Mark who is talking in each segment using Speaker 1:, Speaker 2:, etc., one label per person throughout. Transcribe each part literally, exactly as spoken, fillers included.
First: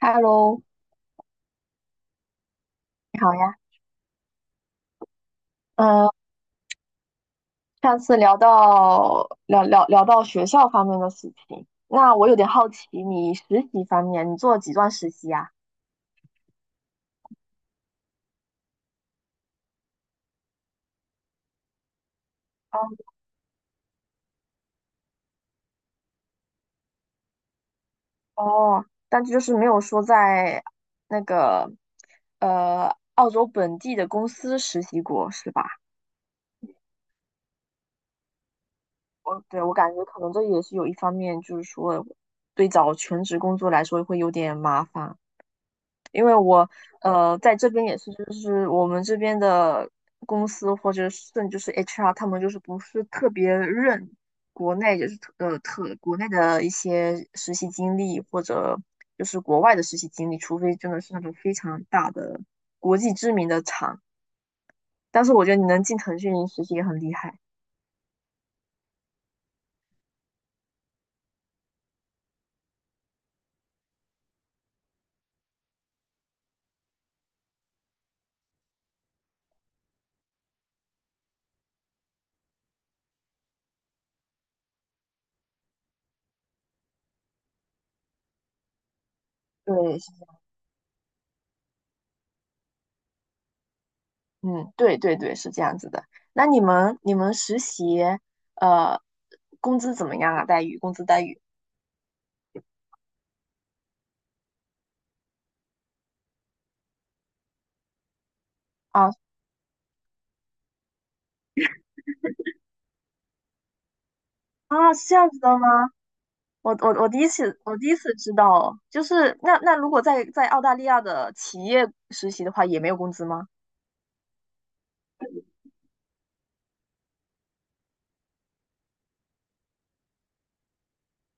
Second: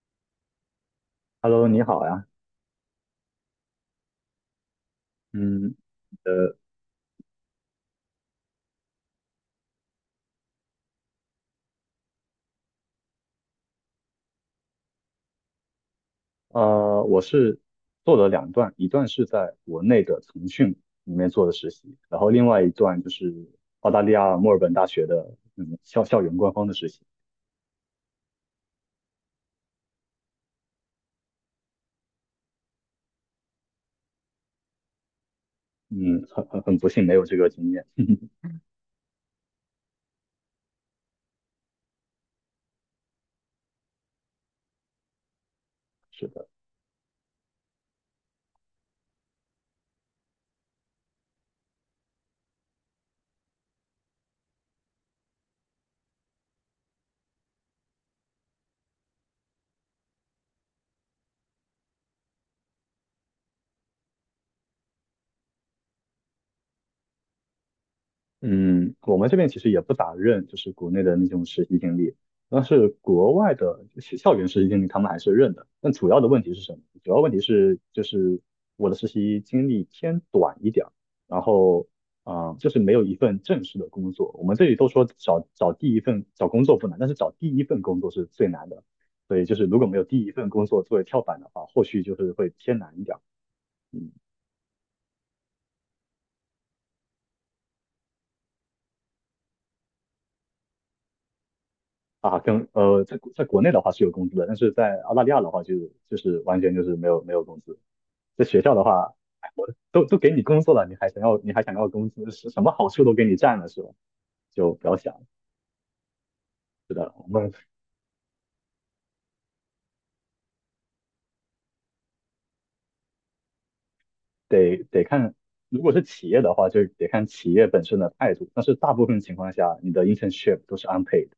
Speaker 1: Hello，
Speaker 2: Hello，你好呀。
Speaker 1: 你好呀。
Speaker 2: 嗯。
Speaker 1: 嗯，
Speaker 2: 呃，
Speaker 1: 上次聊到聊聊聊到学校方面的事情，那我有点好奇，你实习方面你做了几段实习呀？
Speaker 2: 呃，我是做了两段，一段是在国内的腾讯里面做的实习，然后另外一
Speaker 1: 哦
Speaker 2: 段就是澳大利亚墨尔本大学的嗯校校园官方的实习。
Speaker 1: 哦，但是就是没有说在那个呃澳洲本地的公司实习过，是吧？
Speaker 2: 嗯，很很很不幸没有这个经验，
Speaker 1: 我对我感觉可能这也是有一方面，就是说对找全职工作来说会有点麻烦。因
Speaker 2: 是
Speaker 1: 为
Speaker 2: 的。
Speaker 1: 我呃在这边也是，就是我们这边的公司或者甚至是 H R，他们就是不是特别认国内就是特呃特国内的一些实习经历或者就是国外的实习经历，除非真的是那种非常大的国际知名的厂。但是我觉得你能进腾讯实习也很厉害。
Speaker 2: 嗯，我们这边其实也不咋认，就是国内的那种实习经历，但是国外的校校园实习经历他们还是认的。但主要的问题是什么？主要问题是就是我的实习经历偏短一点儿，然后啊、呃就是没有一份正式的工作。我们这里都说找找第一份找工作不难，但是找第一份工作是最难的。所以就是如果没
Speaker 1: 对，
Speaker 2: 有
Speaker 1: 是
Speaker 2: 第一份工作作为跳板的话，后续就是会偏难一点儿。嗯。
Speaker 1: 嗯，对对对，是这样子的。那你们你们实习呃工资怎么样啊？待遇，工资待遇？
Speaker 2: 啊，跟呃，在在国内的话是有工资的，但是在澳大利亚的话就就是完全就是没有没有工资。在学校的话，
Speaker 1: 啊？
Speaker 2: 哎我都都给你工作了，你还想要你还想要工资，是什么好处都给你占了是吧？就不
Speaker 1: 啊，
Speaker 2: 要
Speaker 1: 是
Speaker 2: 想
Speaker 1: 这
Speaker 2: 了。
Speaker 1: 样子的吗？我我
Speaker 2: 是
Speaker 1: 我
Speaker 2: 的，
Speaker 1: 第
Speaker 2: 我
Speaker 1: 一
Speaker 2: 们
Speaker 1: 次我第一次知道哦就是那那如果在在澳大利亚的企业实习的话，也没有工资吗？
Speaker 2: 得得看，如果是企业的话，就得看企业本身的态度。但是大部分情况下，你的 internship 都是 unpaid。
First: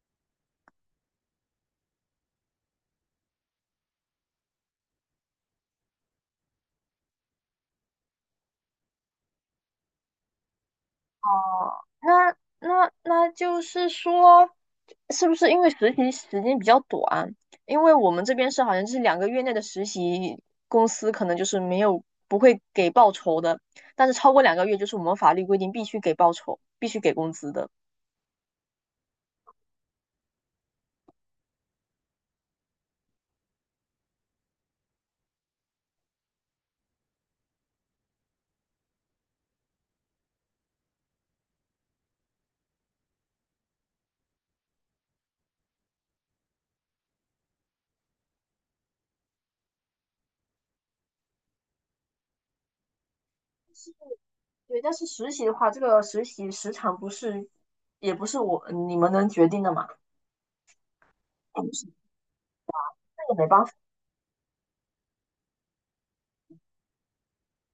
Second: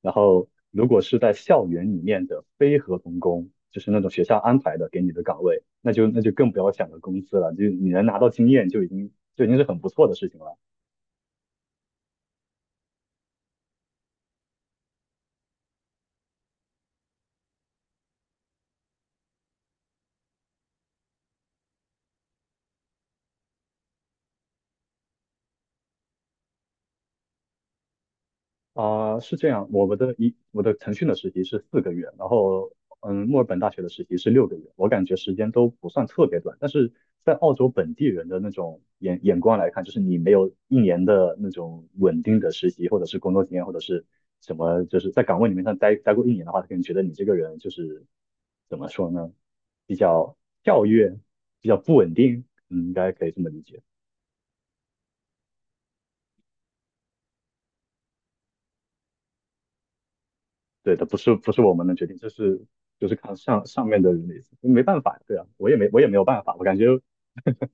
Speaker 2: 然后，如果是在校园里面的非合同工，就是那种学校安排的给你的岗位，那就那就更不要想着工资了，就你能拿到经验就已经就已经是很不错的事情了。
Speaker 1: 哦，那那那就是说，是不是因为实习时间比较短？因为我们这边是好像是两个月内的实习，公司可能就是没有不会给报酬的，但是超过两个月就是我们法律规定必须给报酬，必须给工资的。
Speaker 2: 啊、是这样，我们的一我的腾讯的实习是四个月，然后嗯，墨尔本大学的实习是六个月，我感觉时间都不算特别短，但是在澳洲本地人的那种眼眼光来看，就是你没有一年的那种稳定的实习或者是工作经验或者是什么，就是在岗位里面上待待过一年的话，他可能觉得你这个人就是怎么说呢，比较跳跃，比较不稳定。嗯，应该可以这么理解。
Speaker 1: 对，但是实习的话，这个实习时长不是，也不是我你们能决定的嘛，
Speaker 2: 对的，不是不是我们
Speaker 1: 那
Speaker 2: 能决定，这是就是
Speaker 1: 也
Speaker 2: 看
Speaker 1: 没
Speaker 2: 上
Speaker 1: 办法。
Speaker 2: 上面的人的意思，没办法，对啊，我也没我也没有办法，我感觉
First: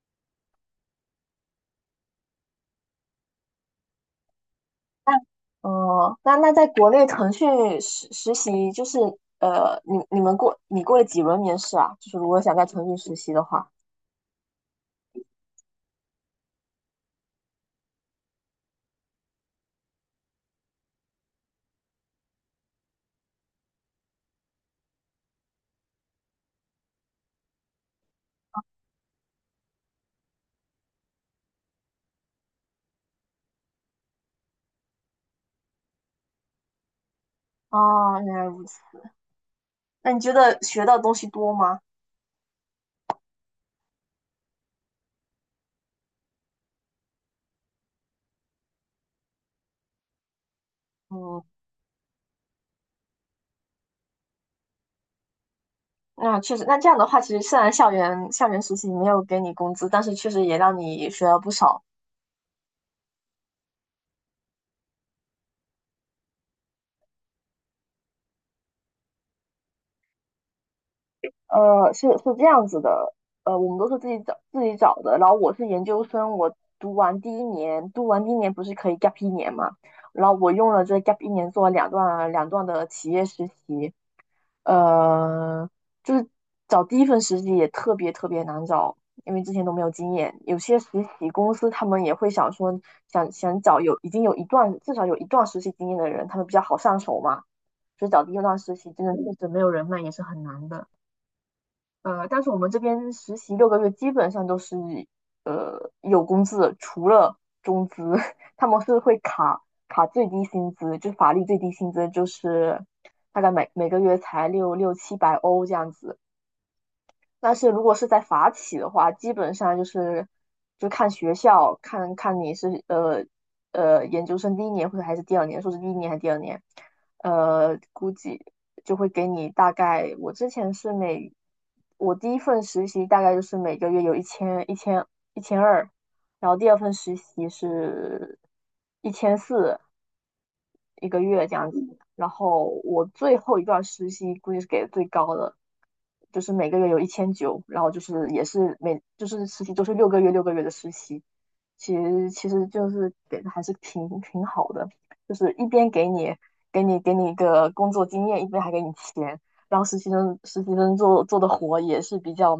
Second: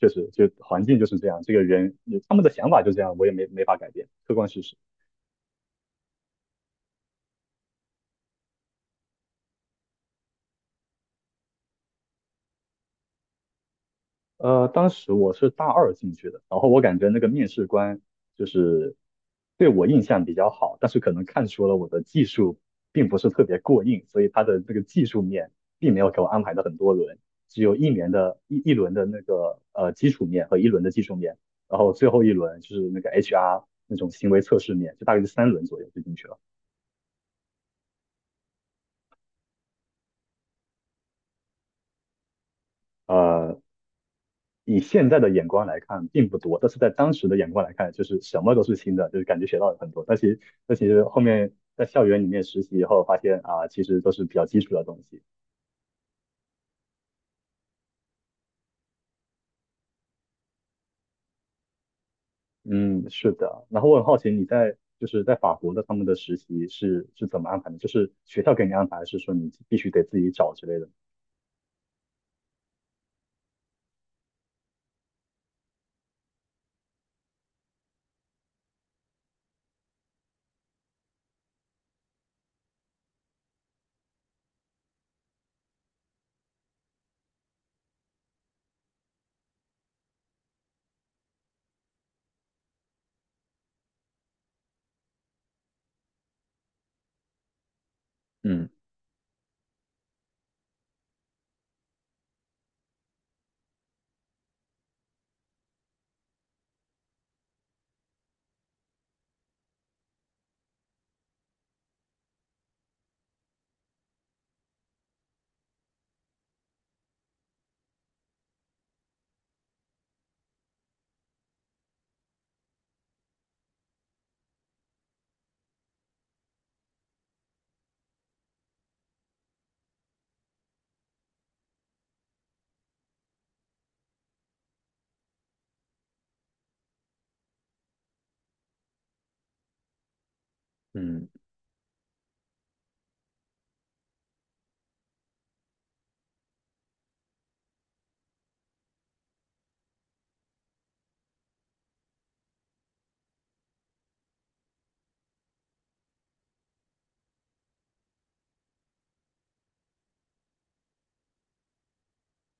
Speaker 2: 确实就环境就是这样，这个人他们的想法就这样，我也没没法改变，客观事实。
Speaker 1: 哦、那那在国内腾讯实实习就是呃，你你们过你过了几轮面试啊？就是如果想在腾讯实习的话，
Speaker 2: 呃，当时我是大二进去的，然后我感觉那个面试官就是对我印象比较好，但是可能看出了我的技术并不是特别过硬，所以他的那个技术面并没有给我安排的很多轮，只有一年的一一轮的那个呃基础面和一轮的技术面，然后最后一轮就是那个 H R 那种行为测试面，就大概是三轮左右就进去了。
Speaker 1: 哦，原来如此。那你觉得学到的东西多吗？
Speaker 2: 呃，以现在的眼光来看并不多，但是在当时的眼光来看，就是什么都是新的，就是感觉学到了很多。但其实，但其实后
Speaker 1: 嗯，
Speaker 2: 面在校园里面实习以后，发现啊，其实都是比较基础的东西。
Speaker 1: 那确实，那这样的话，其实虽然校园校园实习没有给你工资，但是确实也让你学了不少。
Speaker 2: 嗯，是的。然后我很好奇，你在就是在法国的他们的实习是是怎么安排的？就是学校给你安排，还是说你必须得自己找之类的？
Speaker 1: 呃，是是这样子的，呃，我们都是自己找自己找的。然后我是研究生，我读完第一年，读完第一年不是可以 gap 一年嘛？然后我用了这 gap 一年做了两段两段的企业实习，呃，就是找第一份实习也特别特别难找，因为之前都没有经验。有些实习公司他们也会想说，想想找有已经有一段至少有一段实习经验的人，他们比较好上手嘛。所以找第一段
Speaker 2: 嗯。
Speaker 1: 实习真的确实没有人脉也是很难的。呃，但是我们这边实习六个月基本上都是呃有工资的，除了中资，他们是会卡卡最低薪资，就法律最低薪资就是大概每每个月才六六七百欧这样子，但是如果是在法企的话，基本上就是就看学校，看看你是呃呃研究生第一年或者还是第二年，硕士第一年还是第二年，呃，估计就会给你大概。我之前是每我第一份实习大概就是每个月有一千一千一千二，然后第二份实习是一千四，一个
Speaker 2: 嗯。
Speaker 1: 月这样子。然后我最后一段实习估计是给的最高的，就是每个月有一千九，然后就是也是每就是实习都是六个月六个月的实习，其实其实就是给的还是挺挺好的，就是一边给你给你给你一个工作经验，一边还给你钱，然后实习生实习生做做的活也是比较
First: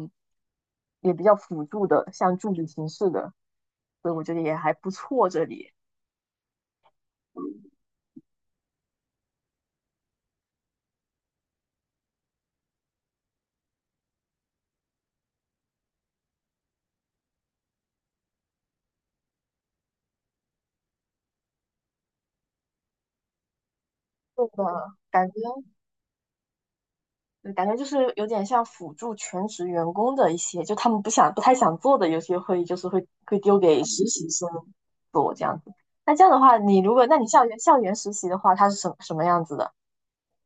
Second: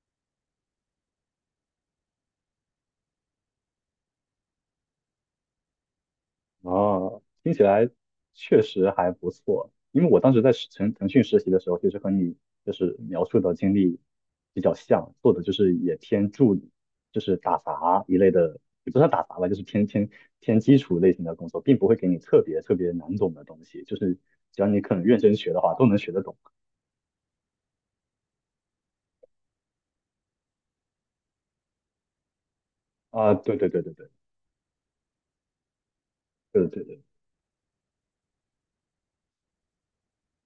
Speaker 1: 也比较辅助的，像助理形式的，所以我觉得也还不错这里。
Speaker 2: 啊，听起来确实还不错。因为我当时在实腾腾讯实习的时候，其实和你就是描述的经历比较像，做的就是也偏助理，就是打杂一类的，也不算打杂吧，就是偏偏偏基础类型的工作，并不会给你特别特别难懂的东西，就是
Speaker 1: 对
Speaker 2: 只
Speaker 1: 的，
Speaker 2: 要你肯认
Speaker 1: 感觉
Speaker 2: 真学的话，都能学得懂。
Speaker 1: 嗯感觉就是有点像辅助全职员工的一些，就他们不想不太想做的，有些会就是会
Speaker 2: 啊，
Speaker 1: 会
Speaker 2: 对
Speaker 1: 丢
Speaker 2: 对对
Speaker 1: 给
Speaker 2: 对
Speaker 1: 实
Speaker 2: 对
Speaker 1: 习生做这样子。那这样的话，
Speaker 2: 对
Speaker 1: 你
Speaker 2: 对
Speaker 1: 如
Speaker 2: 对。
Speaker 1: 果那你校园校园实习的话，它是什什么样子的？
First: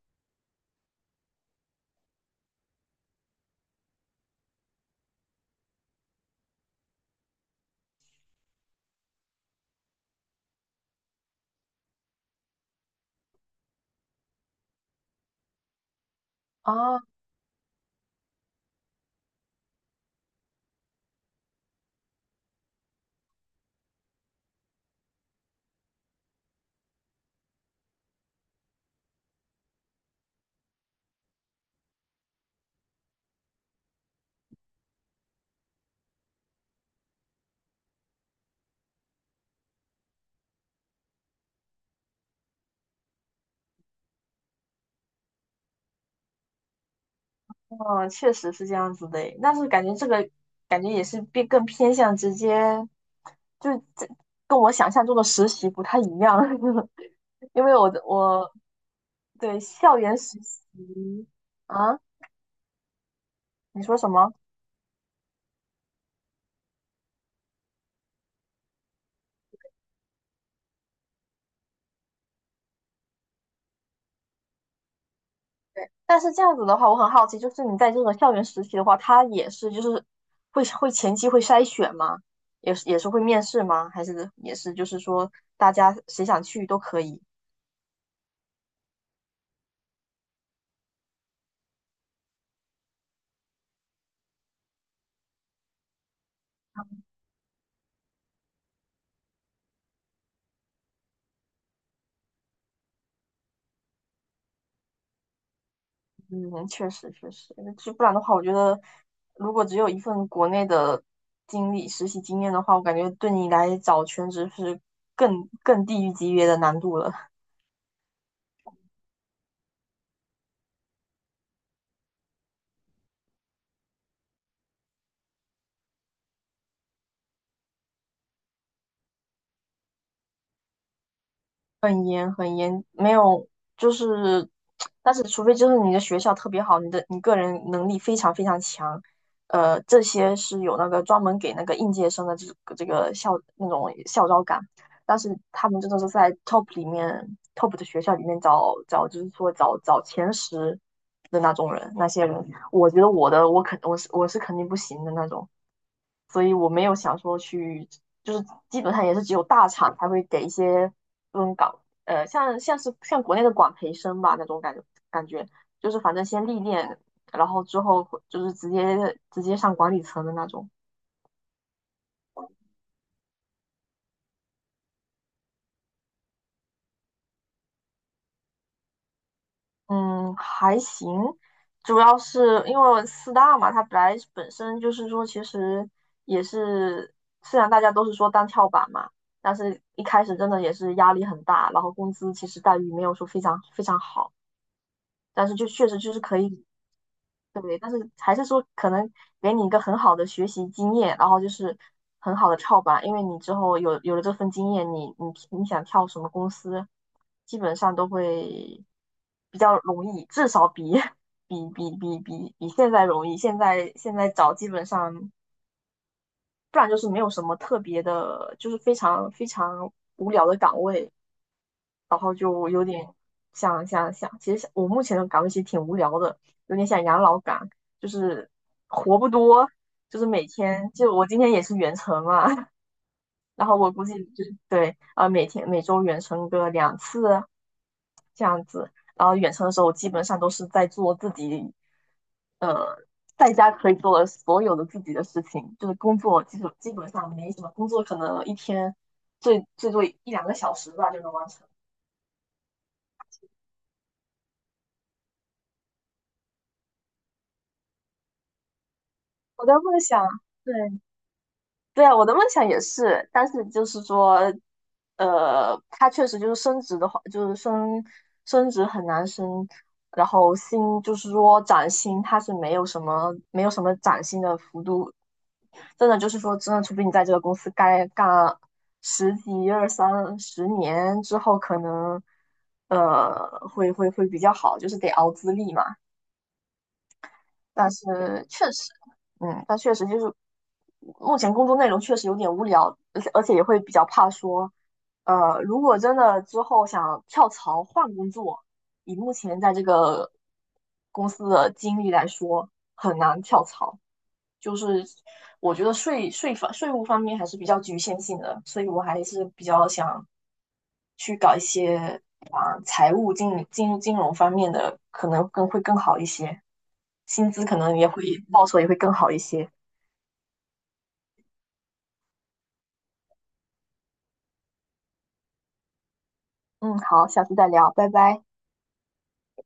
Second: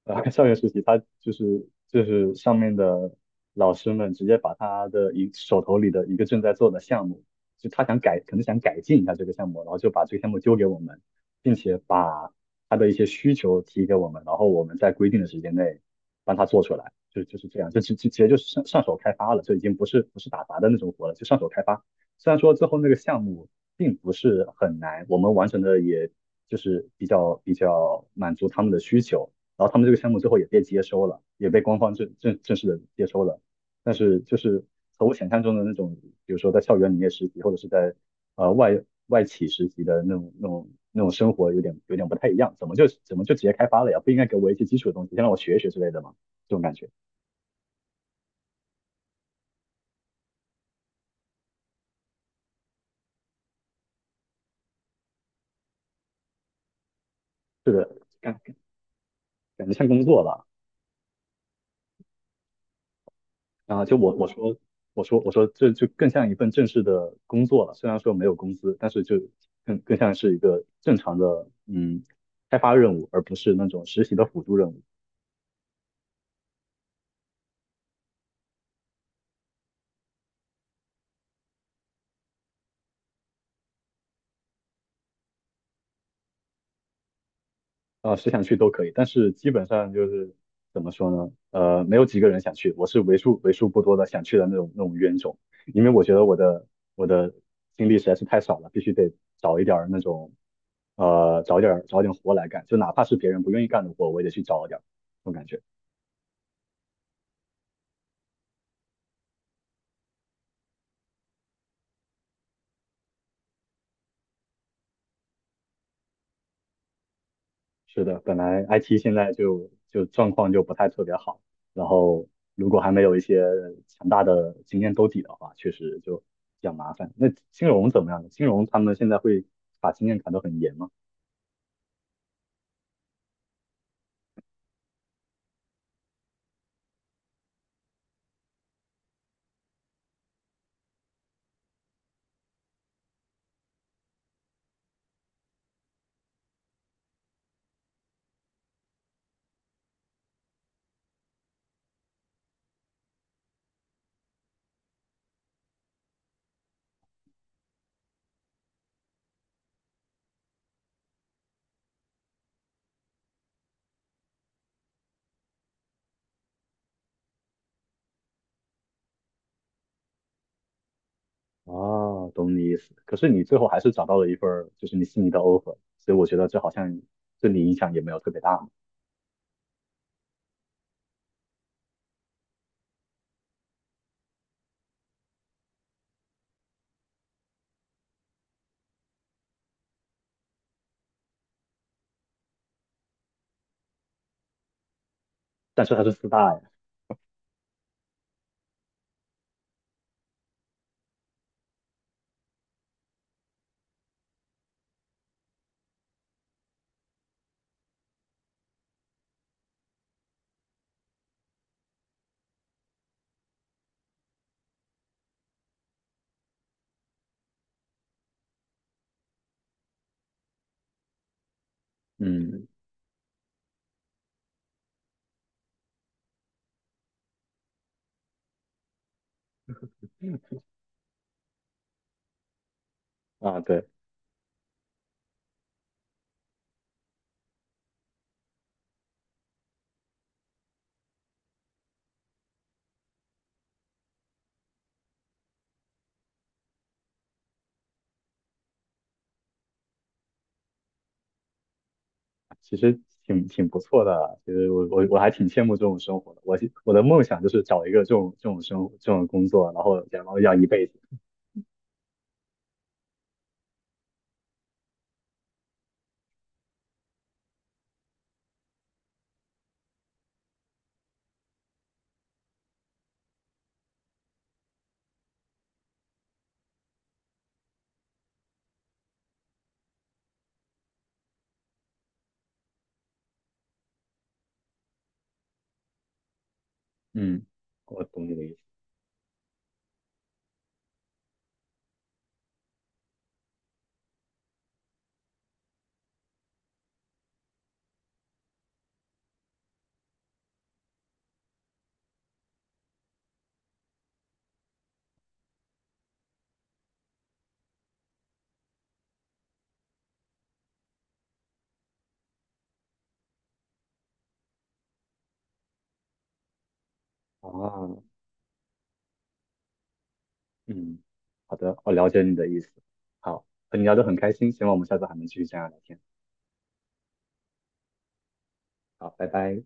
Speaker 2: 呃，校园实习，他就是就是上面的老师们直接把他的一手头里的一个正在做的项目，就他想改，可能想改进一下这个项目，然后就把这个项目丢给我们，并且把他的一些需求提给我们，然后我们在规定的时间内帮他做出来，
Speaker 1: 啊？
Speaker 2: 就就是这样，就就直接就是上上手开发了，就已经不是不是打杂的那种活了，就上手开发。虽然说最后那个项目并不是很难，我们完成的也就是比较比较满足他们的需求。然后他们这个项目最后也被接收了，也被官方正正正式的接收了。但是就是和我想象中的那种，比如说在校园里面实习，或者是在呃外外企实习的那种那种那种生活，有点有点不太一样。怎么就怎么就直接开发了呀？不应该给我一些基础的东西，先让我学一学之类的吗？这种感觉。
Speaker 1: 哦，确实是这样子的诶，但是感觉这个感觉也是变更偏向直接，就是这跟我想象中的实习不太一样，因
Speaker 2: 是
Speaker 1: 为我
Speaker 2: 的，
Speaker 1: 的
Speaker 2: 感
Speaker 1: 我对
Speaker 2: 感觉像
Speaker 1: 校
Speaker 2: 工
Speaker 1: 园
Speaker 2: 作
Speaker 1: 实
Speaker 2: 吧。
Speaker 1: 习啊，你
Speaker 2: 啊，就
Speaker 1: 说什
Speaker 2: 我我
Speaker 1: 么？
Speaker 2: 说我说我说这就更像一份正式的工作了，虽然说没有工资，但是就更更像是一个正常的嗯开发任务，而不是那种实习的辅助任务。
Speaker 1: 但是这样子的话，我很好奇，就是你在这个校园实习的话，他也是就是会会前期会筛选吗？也是也是会面试吗？还是也是就是说大家谁想去都可以？
Speaker 2: 啊，谁想去都可以，但是基本上就是怎么说呢？呃，没有几个人想去，我是为数为数不多的想去的那种那种冤种，因为我觉得我的我的经历实在是太少了，必须得找一点儿那种呃找一点儿找一点活来干，就哪怕是别人不愿意干的活，我也得去找一点儿，这种感觉。
Speaker 1: 嗯，确实确实，就不然的话，我觉得如果只有一份国内的经历实习经验的话，我感觉对你来找全职是更更地狱级别的难度了。
Speaker 2: 是的，本来 I T 现在就就状况就不太特别好，然后如果还没有一些强大的经验兜底的话，确实就比较麻烦。那金融怎么样呢金融他们现在会把经验砍得很严吗？
Speaker 1: 没有，就是，但是除非就是你的学校特别好，你的你个人能力非常非常强，呃，这些是有那个专门给那个应届生的这个这个校那种校招岗，但是他们真的是在 top 里面 top 的学校里面找找，就是说找找前十的那种人，那些人，我觉得我的我肯我是我是肯定不行的那种，所以我没有想说去，就是基本上也是只有大厂才会给一些这种岗。呃，像像是像国内的管培生吧那种感觉，感觉就是反正先历练，然后之后就是直接直接上管理层的那种。
Speaker 2: 啊，懂你意思。可是你最后还是找到了一份儿就是你心仪的 offer，所以我觉得这好像对你影响也没有特别大嘛。
Speaker 1: 嗯，还行，主要是因为四大嘛，它本来本身就是说，其实也是虽然大家都是说当跳板嘛，但是一开始真的也是压力很大，然后工资其实待遇没有说非常非常好，但是就
Speaker 2: 但
Speaker 1: 确
Speaker 2: 是
Speaker 1: 实
Speaker 2: 它是
Speaker 1: 就是
Speaker 2: 四
Speaker 1: 可
Speaker 2: 大呀。
Speaker 1: 以对，但是还是说可能给你一个很好的学习经验，然后就是很好的跳板，因为你之后有有了这份经验，你你你想跳什么公司，基本上都会比较容易，至少比 比比比比比现在容易。现在现在找基本上，不然就是没有什么特别的，就是非常非常无聊的岗位。
Speaker 2: 嗯。
Speaker 1: 想想想，其实我目前的岗位其实挺无聊的，有点像养老岗，就是活不多，就是每天就我今天也是远程嘛，
Speaker 2: 啊，
Speaker 1: 然后
Speaker 2: 对。
Speaker 1: 我估计就是对啊，呃，每天每周远程个两次这样子，然后远程的时候我基本上都是在做自己，呃，在家可以做的所有的自己的事情，就是工作基本基本上没什么工作，可能一天最最多一两个小时吧就能完成。
Speaker 2: 其实挺挺不错的啊。其实我我我还挺羡慕这种生活的。我我的梦想就是找一个这种这种生活这种工
Speaker 1: 我
Speaker 2: 作，
Speaker 1: 在
Speaker 2: 然
Speaker 1: 梦
Speaker 2: 后
Speaker 1: 想。
Speaker 2: 然后要一
Speaker 1: 对，
Speaker 2: 辈子。
Speaker 1: 对啊，我的梦想也是，但是就是说，呃，它确实就是升职的话，就是升升职很难升，然后薪就是说涨薪，它是没有什么没有什么涨薪的幅度，真的就是说，真的除非你在这个公司该干十几、二三十年之后，可能呃会会会比较好，就是得熬资历嘛。
Speaker 2: 嗯，
Speaker 1: 但
Speaker 2: 我懂你的
Speaker 1: 是
Speaker 2: 意思
Speaker 1: 确实，嗯但确实就是目前工作内容确实有点无聊，而且而且也会比较怕说，呃，如果真的之后想跳槽换工作，以目前在这个公司的经历来说，很难跳槽。就是我觉得税税法税务方面还是比较局限性的，所以我还是比较想去搞一些啊财务金、金金融方面的，可能更会更好一些，薪资可能
Speaker 2: 啊。
Speaker 1: 也会高一些。
Speaker 2: 嗯，好的，我了解你的意思。好，和你聊得很开心，希望我们下次还能继续这样聊天。
Speaker 1: 嗯，好，下次再聊，拜拜。
Speaker 2: 好，拜拜。